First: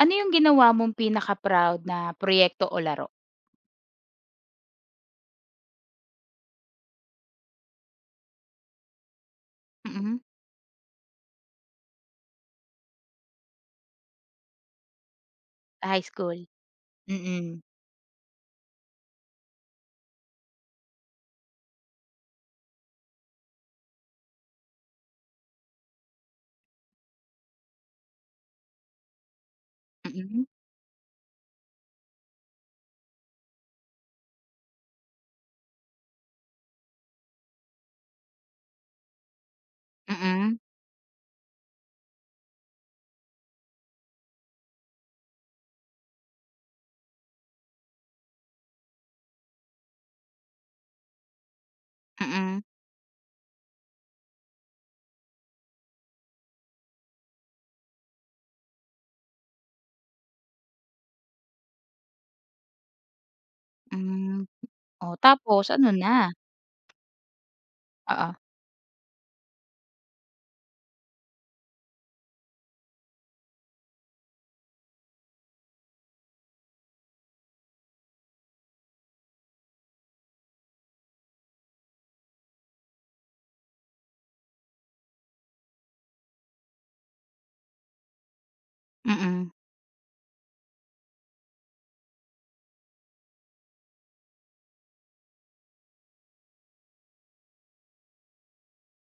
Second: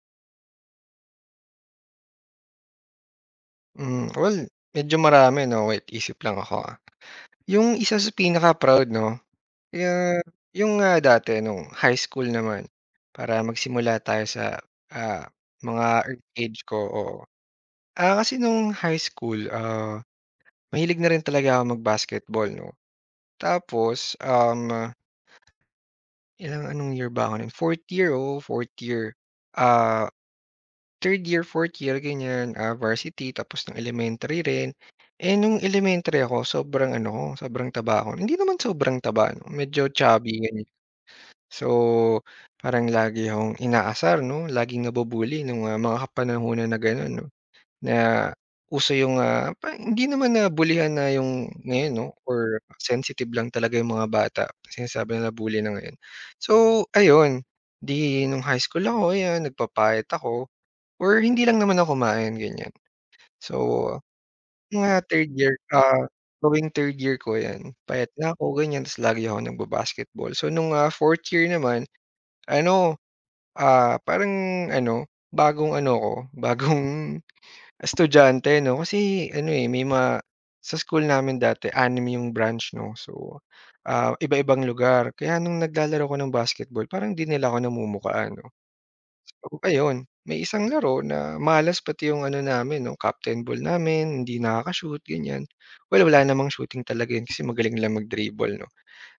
Ano yung ginawa mong pinaka-proud na proyekto o laro? Hmm, well, medyo marami, 'no, wait isip lang ako. Yung isa sa pinaka-proud 'no, Mm, kaya yung, dati nung high school naman, para magsimula tayo sa, ah, sa mga high early school? age ko, oo. Mm, Kasi nung high school, mahilig na rin talaga ako mag-basketball 'no. Tapos, ilang anong year ba ako nun, 4 year, oh fourth year. Ah mm, Third year, fourth year ganyan, varsity tapos ng elementary rin. Eh, nung elementary ako sobrang ano ko, sobrang taba ako. Hindi naman sobrang taba 'no, medyo chubby mm, ganyan. So, parang lagi akong inaasar 'no, laging nabu-bully nung, mga kapanahunan na gano'n 'no, na uso yung, pa hindi naman na bulihan na yung ngayon 'no or mm, sensitive lang talaga yung mga bata, sinasabi nila bully na ngayon. So ayun, 'di nung high school ako ayan nagpapayat ako. Or hindi lang naman ako kumain, ganyan. So, hmm. mga Oh, third year, tapos ano na? going third year ko 'yan, payat na Oo, ako, ganyan, ta's lagi akong nagba-basketball. So nung, fourth year naman ano, parang ano, bagong ano ko, bagong estudyante 'no, kasi ano, eh, may mga sa school namin dati anim yung branch 'no, so, iba-ibang lugar. Kaya nung naglalaro ko ng basketball parang 'di nila ako namumukhaan. mm, So ayun, may isang laro na malas pati yung ano namin 'no, captain ball namin, hindi nakaka-shoot ganyan. Well, wala namang shooting talaga yun kasi magaling lang mag-dribble 'no.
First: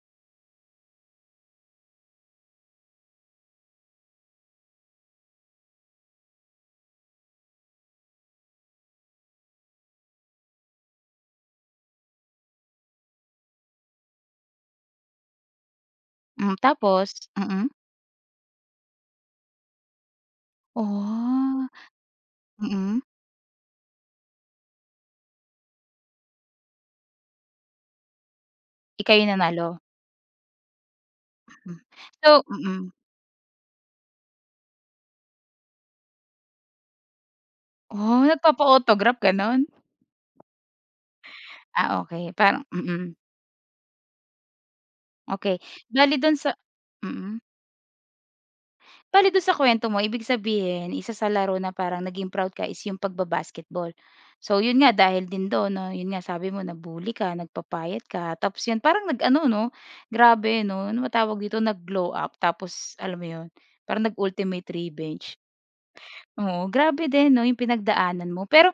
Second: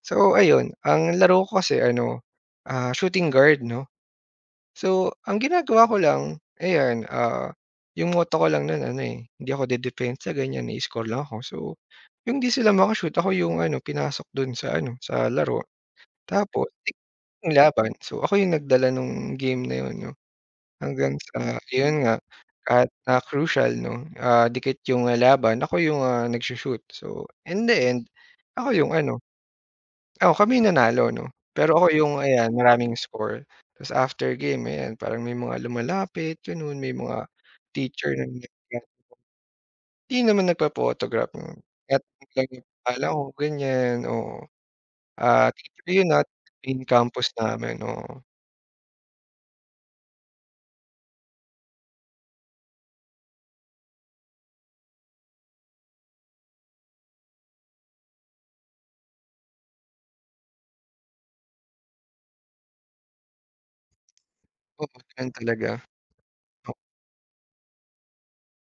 So ayun, ang laro ko kasi ano, shooting guard 'no. So ang ginagawa ko lang ayan, yung motto ko lang nun ano, eh, hindi ako dedepensa ganyan, i-score lang ako. So yung 'di sila maka-shoot ako yung ano, pinasok dun sa ano, sa laro. hmm, Tapos tapos? yung Mm. laban, so ako yung nagdala nung game na yun 'no. Hanggang sa Oh, ayun nga, kahit mm, na crucial 'no, dikit yung, laban ako yung, nagsu-shoot. So, in the end, ako yung ikaw ano yung nanalo? oo, kami yung nanalo 'no. Pero Hmm. ako yung So ayan, mm. maraming score. Tapos after game ayan, parang may mga lumalapit gano'n, may mga teacher Oh, na nagpapa-autograph gano'n? hindi naman nagpa-photograph 'no. Ah, okey Tinatanong lang parang yung pangalan mm, ko ganyan, oo. Okey. Teacher yun Bale at dun sa in campus mm. namin, oo. Bale dun sa kuwento mo ibig sabihin isa sa laro na parang naging proud ka is yung pagba-basketball. So yun nga dahil din dun 'no, yun nga sabi mo na-bully ka, nagpapayat ka, tapos yun parang nag-ano 'no, grabe 'no, ano ba tawag dito, nag-glow up tapos alam mo yun, parang nag-ultimate Oo, revenge. ganun talaga. Oo, grabe din 'no, yung pinagdaanan mo. Pero,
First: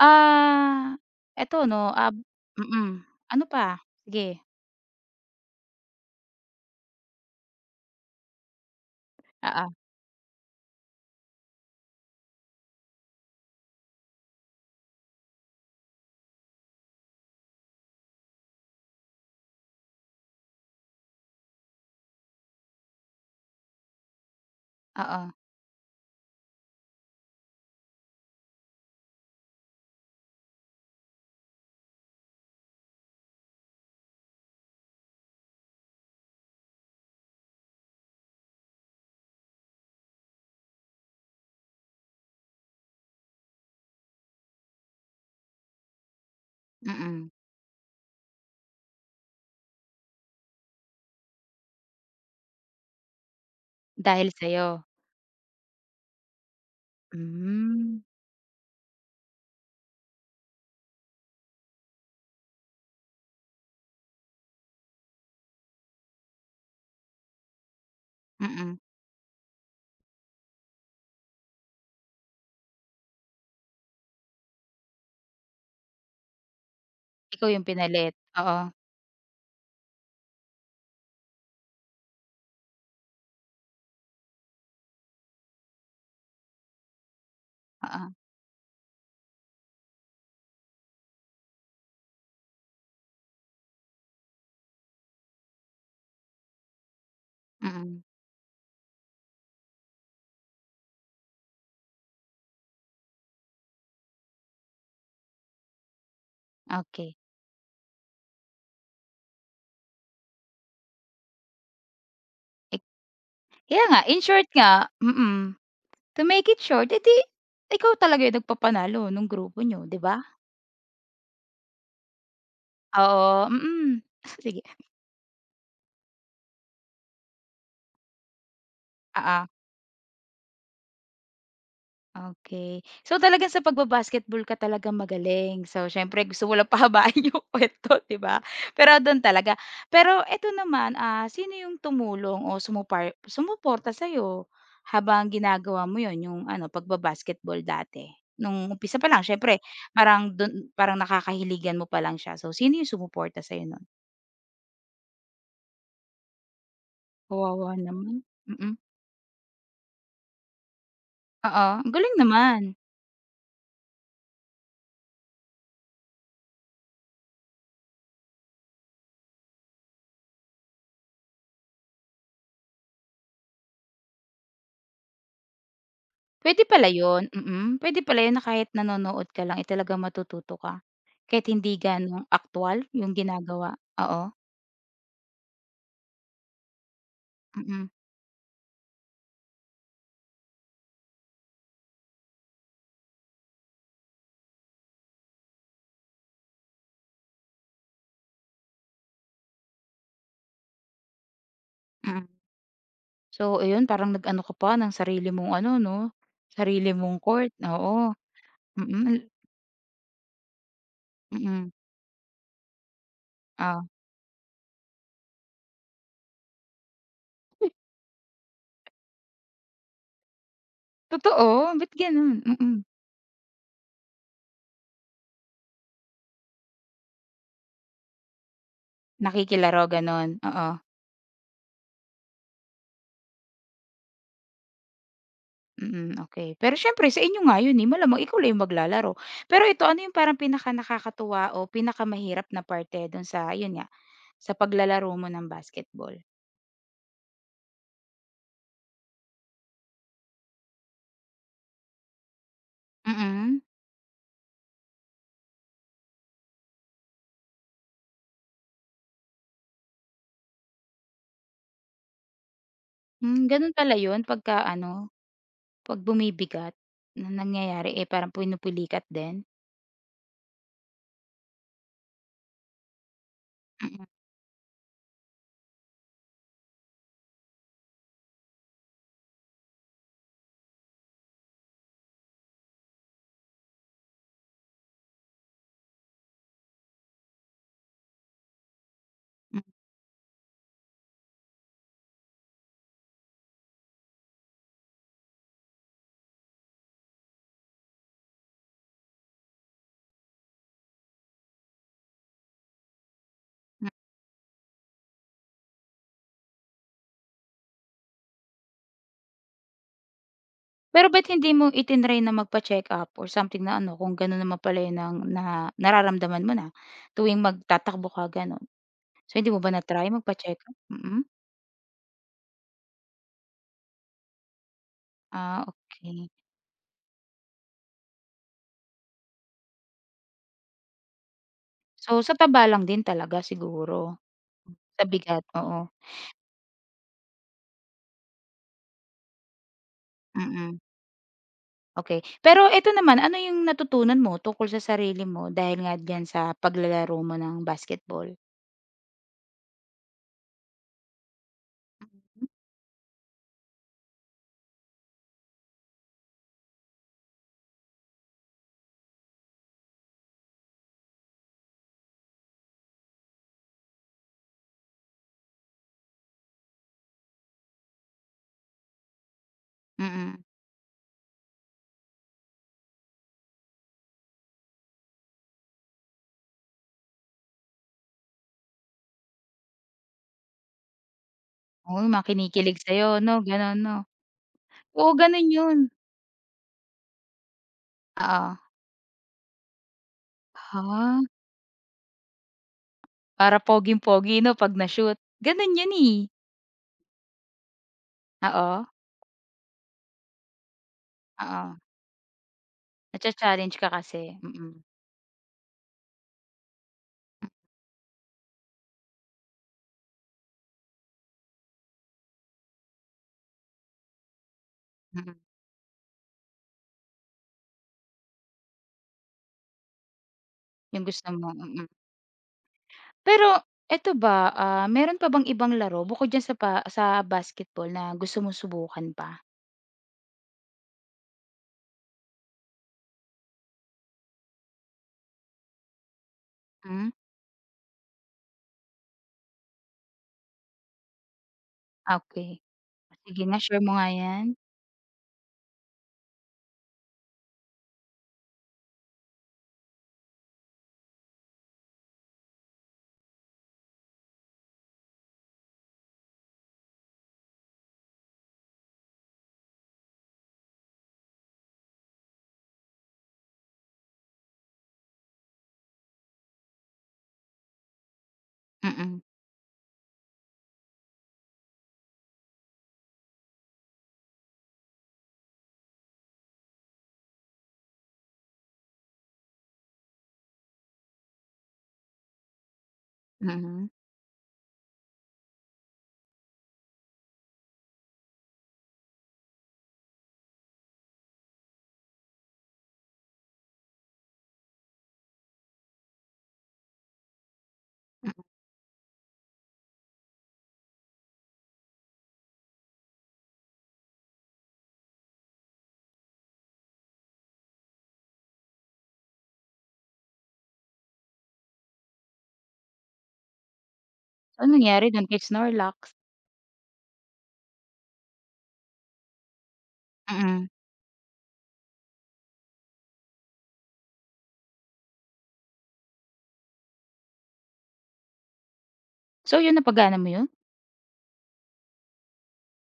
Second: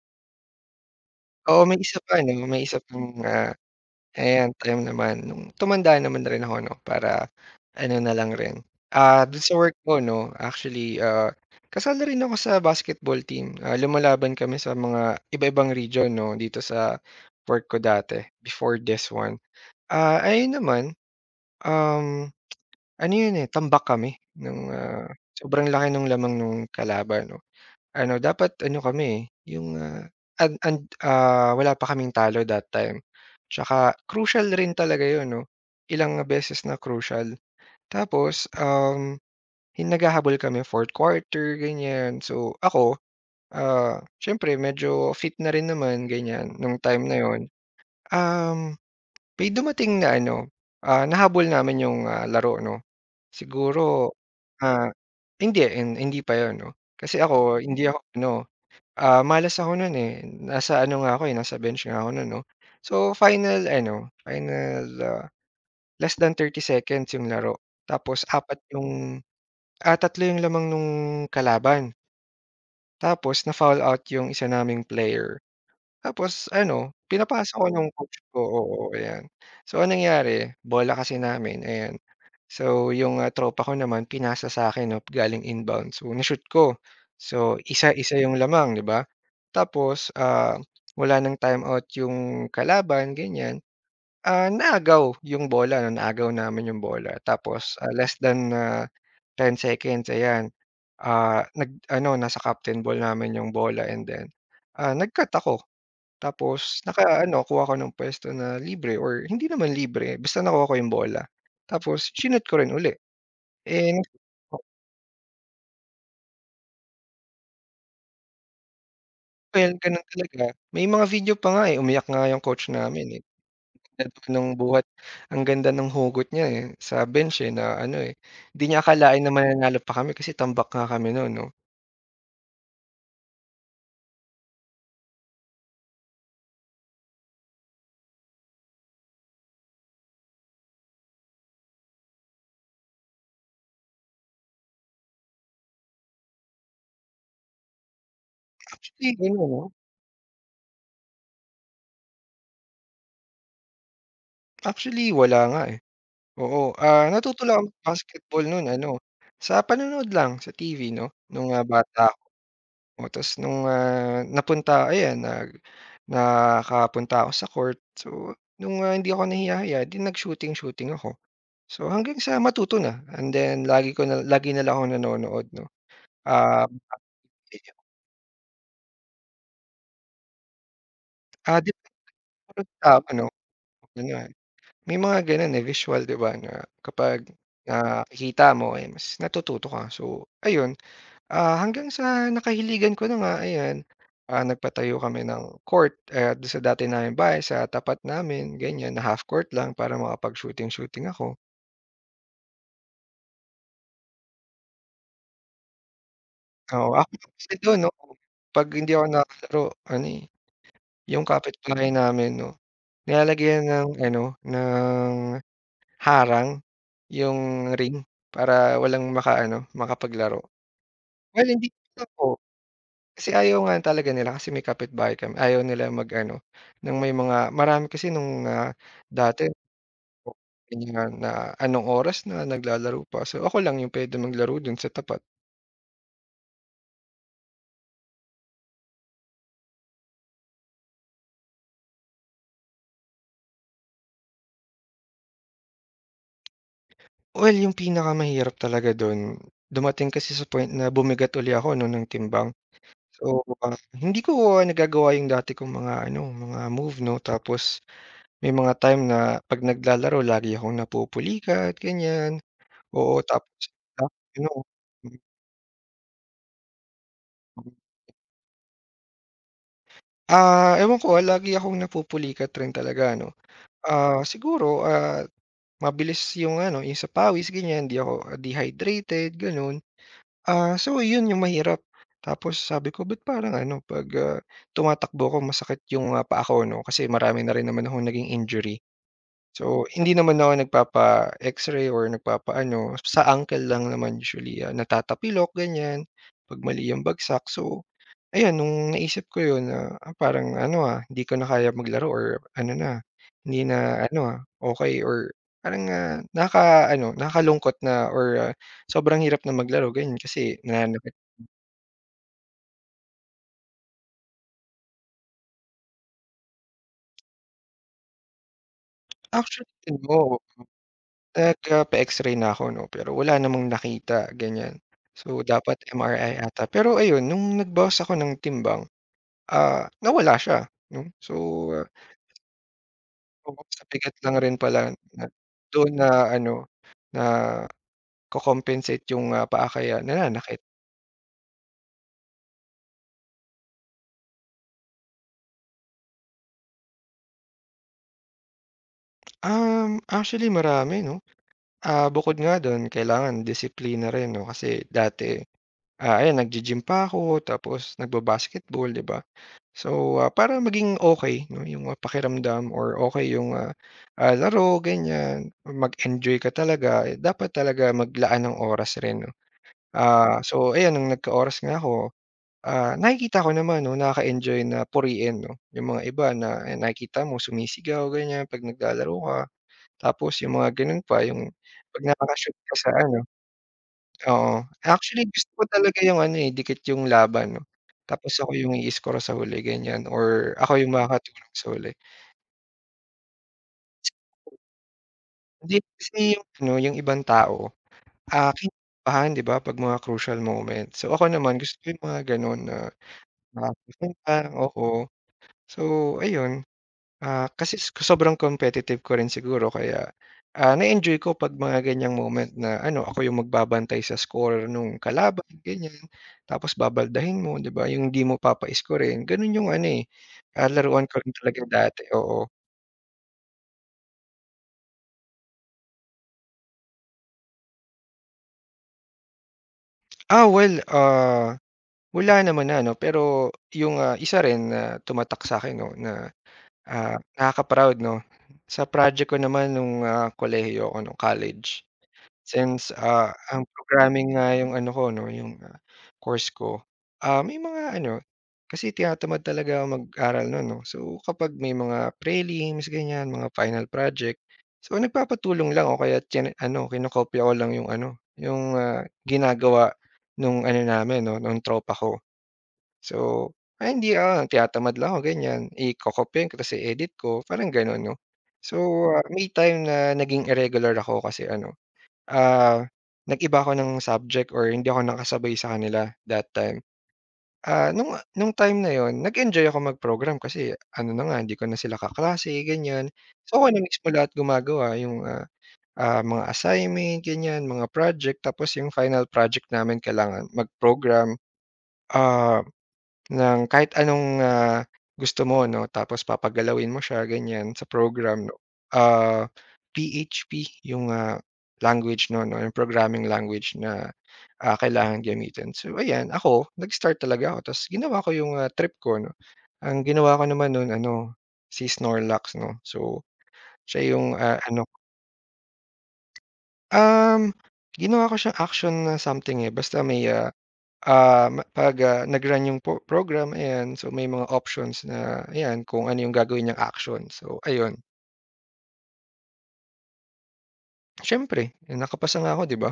ah, eto Oo, may 'no, isa pa 'no, may isa mm, pang, ano pa? Sige, eh, ang time naman nung tumanda naman na rin ako 'no, para ano na lang rin, dun sa oo, work ko 'no, actually, kasali rin ako sa basketball team. Lumalaban kami sa mga iba-ibang region 'no, dito sa work ko dati, before this one. Ayun naman, um, ano yun, eh, tambak kami nung, oo, sobrang laki nung lamang nung kalaban 'no. Ano, dapat ano kami, eh, yung, wala pa kaming talo that time. Tsaka crucial rin talaga yun 'no, ilang beses na crucial. Tapos, um, hin naghahabol kami fourth quarter, ganyan. So ako, siyempre medyo fit na rin naman ganyan nung time na mm. yon. Um, May dumating na ano, nahabol namin yung, laro 'no. Siguro, Dahil sa'yo? ah, hindi, hindi pa yon 'no. Kasi ako hindi ako Hmm, ano. Malas ako nun, eh, nasa ano nga ako, eh, nasa bench nga ako nun 'no. So final ano, final, less than 30 seconds yung laro tapos mm. 3 yung lamang nung kalaban tapos na-foul out yung isa naming player. Tapos ano, Ikaw pinapasa ko yung nung pinalit, coach ko, oo. oo, ayan. So anong nangyari, bola kasi namin, ayan. So yung, tropa ko naman pinasa sa'kin 'no, galing inbound. So na-shoot ko. So Oo, isa-isa yung lamang, 'di ba? Tapos, wala ng timeout yung kalaban, ganyan. Naagaw yung bola 'no, naagaw namin yung bola. Tapos, mm, less than, 10 seconds, ayan, nag ano, nasa captain ball namin yung bola and then, nag-cut ako. Tapos okey. naka-ano, kuha ako ng pwesto na libre or hindi naman libre, basta nakuha ko yung bola. Tapos shoot ko rin Ik uli, kaya eh, nga, in short o nga to make it short, eh, 'di ikaw talaga yung nagpapanalo nung grupo well, niyo, 'di ganun ba? talaga. May mga video pa nga, eh, umiyak nga yung coach namin, eh. Oo, mm. Sabi nung Sige, buhat. Ang ganda ng hugot niya, eh, sa bench, eh, na ano, eh, di niya akalain na oo. mananalo pa kami kasi tambak nga kami nun 'no. Okay, so, talagang sa pagbabasketball ka talaga magaling. So, siyempre gusto mo lang pahabain yung kuwento, 'di ba? Pero do'n talaga. Pero eto naman, sino yung tumulong o sumuporta sa'yo habang ginagawa mo 'yun, yung ano, pagbabasketball basketball dati? Nung umpisa pa Actually lang ano siyempre 'no, parang do'n parang nakakahiligan mo pa lang siya. So, sino yung sumuporta sa no'n? actually wala nga, eh, oo. Natuto lang ako Kawawa naman. mag-basketball nun Mm. ano, sa panonood lang sa TV 'no, nung, Oo, ang bata. galing naman. Oo, ta's nung, napunta ayan nakapunta ako sa court. So, nung, hindi ako nahiya-hiya 'di nag-shooting-shooting ako. So, hanggang sa matuto na and then lagi ko na lagi na lang akong nanonood 'no. Um, Puwede Ah, pala yun, mm. Puwede pala yun na kahit nanonood ka lang, eh, talagang matututo ka. Kahit ah, hindi depende gaano sa aktuwal tao yung 'no, ginagawa, oo. ganyan. May mga gano'n, eh, visual 'di ba na kapag Mm, nakikita mo, eh, mas natututo ka. So, ayun. Hanggang sa nakahiligan ko na nga, ayan, nagpatayo kami ng court, do'n sa dati naming bahay, sa tapat namin, ganyan, na half court lang para makapag-shooting-shooting ako. mm. So ayun, parang nag-ano ka pa ng sarili mong ano 'no, Oo, sarili ako mong pa court, kasi do'n, oo, oo. 'pag hindi ako Mm, nakakalaro ano, eh, yung mm, kapitbahay namin 'no, nilalagyan oh. ng ano, ng harang yung ring para walang makaano, makapaglaro. Well, hindi Totoo, ba't gano'n? ako. Mm. Kasi ayaw nga talaga nila kasi may kapitbahay kami, ayaw nila mag-ano, ng may mga marami kasi nung, dati Nakikilaro gano'n, oo. ganyan na anong oras na naglalaro pa. So, ako lang yung puwedeng maglaro dun sa tapat. Mm, okey. Pero siyempre sa inyo nga yun, eh, malamang ikaw lang yung maglalaro. Pero ito, ano yung parang pinaka nakakatuwa o pinakamahirap na parte dun sa yun nga sa paglalaro mo ng basketball? Well, yung pinakamahirap talaga dun, dumating kasi sa point na bumigat uli ako 'no ng timbang. So, Mm. Hindi ko nagagawa yung dati kong mga ano, mga move 'no. Tapos may mga time na 'pag naglalaro lagi akong napupulikat, ganyan. Oo, Hmm, tapos, ganun pala ah, yun pagka ano. ano, 'pag bumibigat na nangyayari, eh, parang pinupulikat din? Ewan ko, lagi akong napupulikat rin talaga ano. Mm, Siguro, mabilis yung ano, yung sa pawis ganyan, hindi ako dehydrated gano'n. So yun yung mahirap. Tapos sabi ko, but parang ano 'pag, tumatakbo ako masakit yung, paa ko 'no, kasi marami na rin naman akong naging injury. hmm. So hindi naman ako nagpapa-X-ray or nagpapaano, sa ankle lang naman usually, natatapilok ganyan, 'pag mali yung bagsak so. Ayan, nung naisip ko yun na, parang ano, hindi ko na kaya maglaro or ano na, hindi na ano, okay or parang, nakaka-ano, nakakalungkot na or, sobrang hirap na maglaro ganyan kasi Pero nananakit. ba't hindi mo itinry na magpa-check-up or something na ano, kung ganun naman pala yun ang na nararamdaman mo na tuwing magtatakbo ka gano'n? So, hindi mo Actually ba na-try ano, magpa-check-up? Mm. nagpa-X-ray na ako 'no, pero wala namang nakita ganyan. So, Ah, dapat okey. MRI ata, pero ayun nung nagbawas ako ng timbang, nawala siya 'no. So, So, sa taba lang din talaga oo, sa bigat siguro, lang rin pala sa na bigat, oo. doon na ano, na ko compensate yung, paa kaya nananakit? Mm. Okay. Pero eto naman, ano yung natutunan mo tungkol sa sarili mo dahil nga diyan sa paglalaro mo ng basketball? Actually marami 'no. Bukod nga don kailangan disiplina rin 'no, kasi dati, ayan naggi-gym pa ako tapos nagba-basketball 'di ba. So, para maging okey 'no yung, pakiramdam or okey yung, laro ganyan, mag-enjoy ka talaga, eh, dapat talaga maglaan ng oras rin 'no. Mm. So ayan nung nagka-oras nga ako. Nakikita ko naman 'no, nakaka-enjoy na puriin 'no, yung mga iba na ayan nakikita mo sumisigaw ganyan 'pag naglalaro ka. Tapos yung mga gano'n pa yung Oo, 'pag yung mga nakaka-shoot ka kinikilig sa sa'yo ano 'no, gano'n 'no? oo. Oo, Actually gano'n gusto ko yun. talaga yung ano, eh, dikit yung laban 'no. Tapos Oo. ako yung i-score sa huli ganyan or ako yung Ah, makakatulong sa huli. para poging-pogi 'no 'pag na-shoot. Hindi Gano'n yun, eh. kasi yung ano, yung ibang tao, Oo, kinakabahan 'di ba 'pag mga crucial moment. So ako naman oo. gusto ko yung mga gano'n na Nacha-challenge ka nakaka-focus kasi. lang, Mm, oo. So ayun. Kasi sobrang competitive ko rin siguro kaya, na-enjoy ko 'pag mga ganiyang moment na ano, ako yung magbabantay sa score nung mm. kalaban, ganiyan. Tapos babaldahin mo, 'di ba, yung hindi mo papaiskorin, gano'n yung ano, eh, Yung laruan ko gusto rin mo, talaga mm. dati, oo. Pero eto ba, meron pa bang ibang laro bukod diyan sa pa sa basketball na gusto mong subukan pa? Well, wala naman na 'no, pero yung, isa rin na tumatak sa'kin 'no na, Hmm, nakaka-proud 'no, sa project ko naman nung, kolehiyo ako nung college. okey. Since, Sige nga, ang share mo nga programming 'yan. nga yung ano ko 'no, yung, course ko, may mga ano kasi tinatamad talaga ako mag-aral no'n 'no. So, kapag may mga prelims ganyan, mga final project, so nagpapatulong lang o kaya tina ano kinokopya ko lang yung ano, yung, ginagawa nung ano namin 'no, nung tropa ko. So, ay hindi ako tinatamad lang ako ganyan, eh, kokopyahin ko ta's i-edit ko, parang gano'n 'no. So, Mm, may time na naging irregular ako kasi ano. Ah, Nag-iba ako ng subject or hindi ako nakasabay sa kanila that time. Ah, nung time na yon nag-enjoy ako mag-program kasi ano na nga hindi ko na sila kaklase ganyan. mm, So, ako na mm. mismo lahat gumagawa yung, mga assignment ganyan, mga project tapos yung final project namin kailangan mag-program. Ah ng kahit anong, gusto mo 'no, tapos papagalawin mo siya ganyan sa program 'no. Ah, PHP yung, language nun 'no, yung programming language na, kailangan gamitin. So ayan, ako nag-start talaga ako tapos ginawa ko yung, trip ko 'no. Ang ginawa ko naman nun ano, si Snorlax 'no. So siya yung, So, anong ano. nangyari dun kay Snorlax? um, Ginawa ko siyang action na something, eh, basta may, Mm. 'Pag, nag-run yung po program ayan, so may mga options na ayan kung ano yung gagawin niyang action. So ayun, So, yun napagana mo yun? siyempre eh, nakapasa nga ako 'di ba?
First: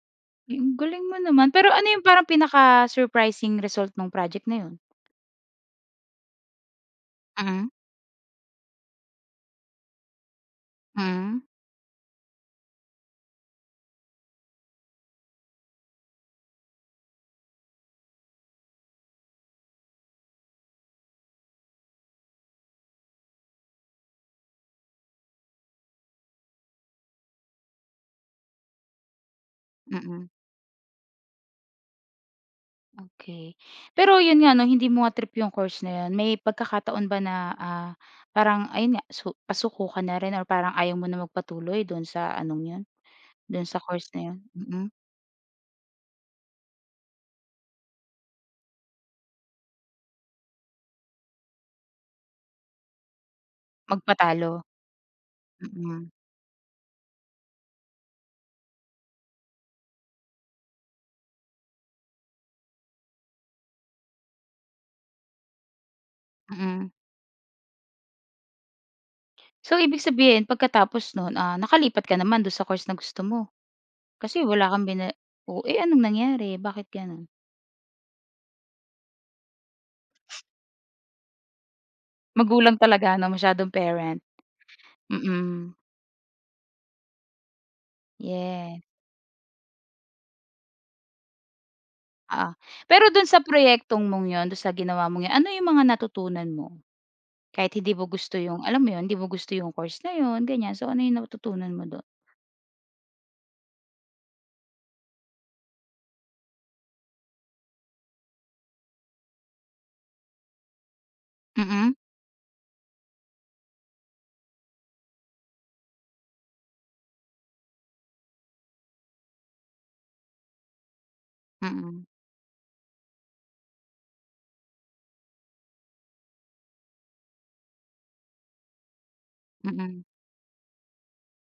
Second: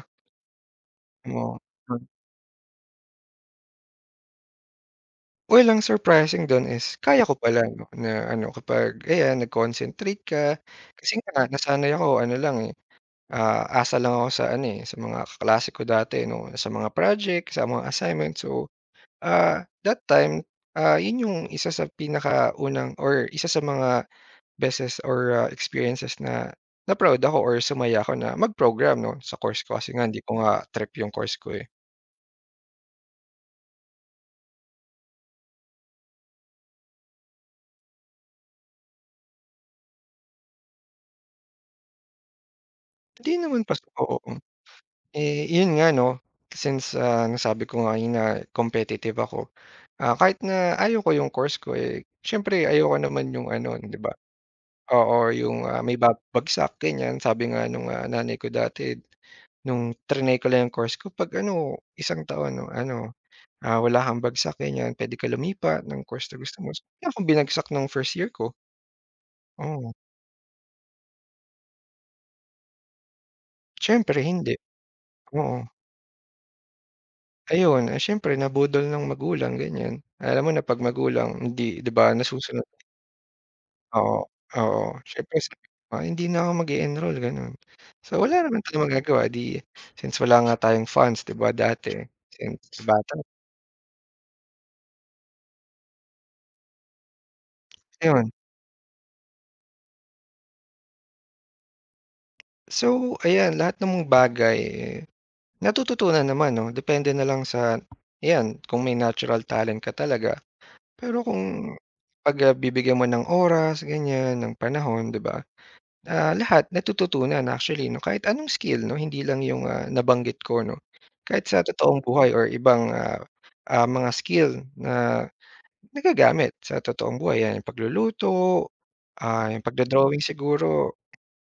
Ay, ang galing mo naman. Oo. Pero ano Mm. yung parang pinaka-surprising result nung project na yun? Well, ang surprising dun is kaya ko pala Mm, 'no na ano kapag ayan nag-concentrate ka. Kasi mm, nga nasanay ako ano lang, eh, asa lang ako sa ano, eh, sa mga kaklase ko dati 'no, sa mga project, sa mga assignment. So, that time, yun yung isa sa pinakaunang or isa sa mga beses or, experiences na na-proud ako or sumaya ako na mag-program 'no, sa course ko kasi nga hindi mm. ko nga trip yung course ko, eh. Okey. Pero yun nga 'no, hindi mo nga trip yung course na yun. May pagkakataon ba na, parang ayun nga, pasuko ka na rin or parang ayaw mo na magpatuloy dun sa anong yun, Hindi naman dun sa course oo, na yun? hmm. Mm, Eh, yun nga 'no, since, nasabi ko nga kanina competitive ako, kahit na ayaw ko yung course ko, eh, siyempre ayoko naman yung ano, 'di ba magpatalo? oo, yung, may Mm, bagsak ganyan. Sabi nga nung, nanay ko dati nung triny ko lang yung course ko, 'pag ano, isang taon 'no, ano. Wala kang bagsak ganyan, puwede ka lumipat ng course na gusto mo. So, mm. wala akong binagsak nung first year ko, So, oo. ibig sabihin pagkatapos nun, nakalipat ka naman dun sa course na gusto mo? Siyempre Kasi hindi, wala kang bina. oo. Oh, eh, anong nangyari, bakit gano'n? Ayun, eh, siyempre nabudol ng magulang ganyan. Alam mo na 'pag magulang hindi 'di ba nasusunod Magulang talaga ano, masyadong oo, parent. oo. Siyempre sabi Mm, ko pa, "Hindi na ako mag-e-enroll," gano'n. So, wala naman yes, tayong magagawa 'di since wala nga tayong funds 'di ba dati, oo. since Pero bata dun sa proyektong mong yun, dun sa ginawa mong yun, ano yung mga natutunan mo? Kahit hindi mo ayun. gusto yung alam mo yun, hindi mo gusto yung course na yun, ganyan. So, ano yung natutunan mo dun? So, ayan lahat ng mga bagay eh, natututunan naman 'no, depende na lang sa 'yan kung may natural talent ka talaga. Pero kung Mm, pag, bibigyan mo ng oras ganyan, ng panahon 'di ba, lahat natututunan actually 'no, kahit anong skill 'no, hindi lang yung, nabanggit ko 'no. Kahit sa totoong mm, buhay or ibang, mga skill na nagagamit sa totoong buhay, 'yan yung pagluluto, yung mm. pagdo-drawing siguro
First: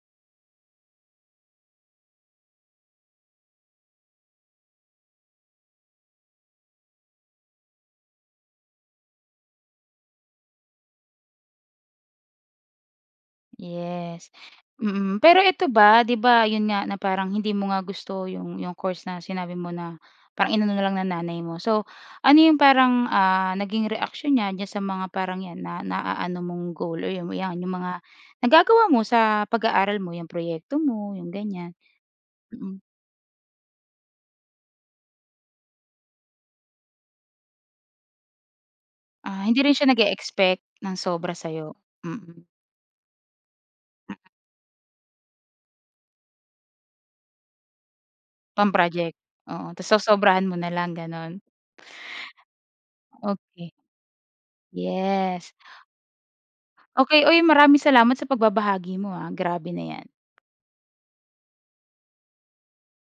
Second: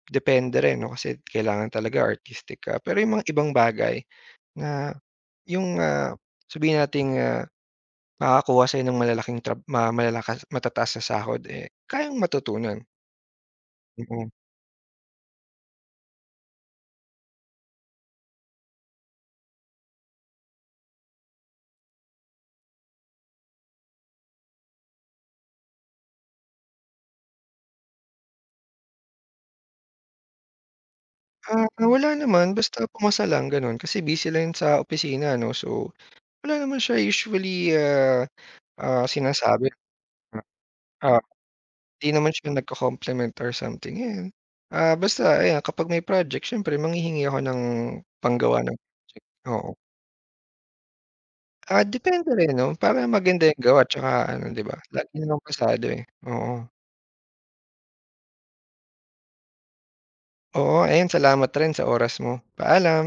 depende rin 'no, kasi kailangan talaga artistic ka. Pero yung mga ibang bagay na yung, sabihin nating, makakakuha sa'yo ng malalaking ma malalakas matataas na sahod, eh, kayang matutunan. Mm. Yes, mm. Pero ito ba, 'di ba, 'yun nga na parang hindi mo nga gusto 'yung course na sinabi mo na parang inano na lang ng nanay mo. So, ano 'yung parang, naging reaction niya diyan sa mga parang 'yan na naaano mong goal or 'yung 'yan 'yung mga nagagawa mo sa pag-aaral mo, 'yung proyekto mo, 'yung ganiyan, Wala naman mm. basta pumasa lang gano'n kasi busy lang sa opisina 'no, so wala naman siya usually, Ah, hindi sinasabi rin siya nag na expect ng ah, sobra sa'yo, 'di naman mm, siya nagko-compliment or something, ayan. Basta ayan kapag may project siyempre manghihingi ako ng panggawa ng pang-project, project, oo, oo. ta's sosobrahan mo na lang gano'n, Depende rin 'no, para maganda yung Okay. gawa 'tsaka ano 'di ba, lagi namang Yes. pasado, eh, oo. Okey, uy, maraming salamat sa pagbabahagi mo, grabe na 'yan. Oo, ayun salamat rin sa oras mo. Paalam.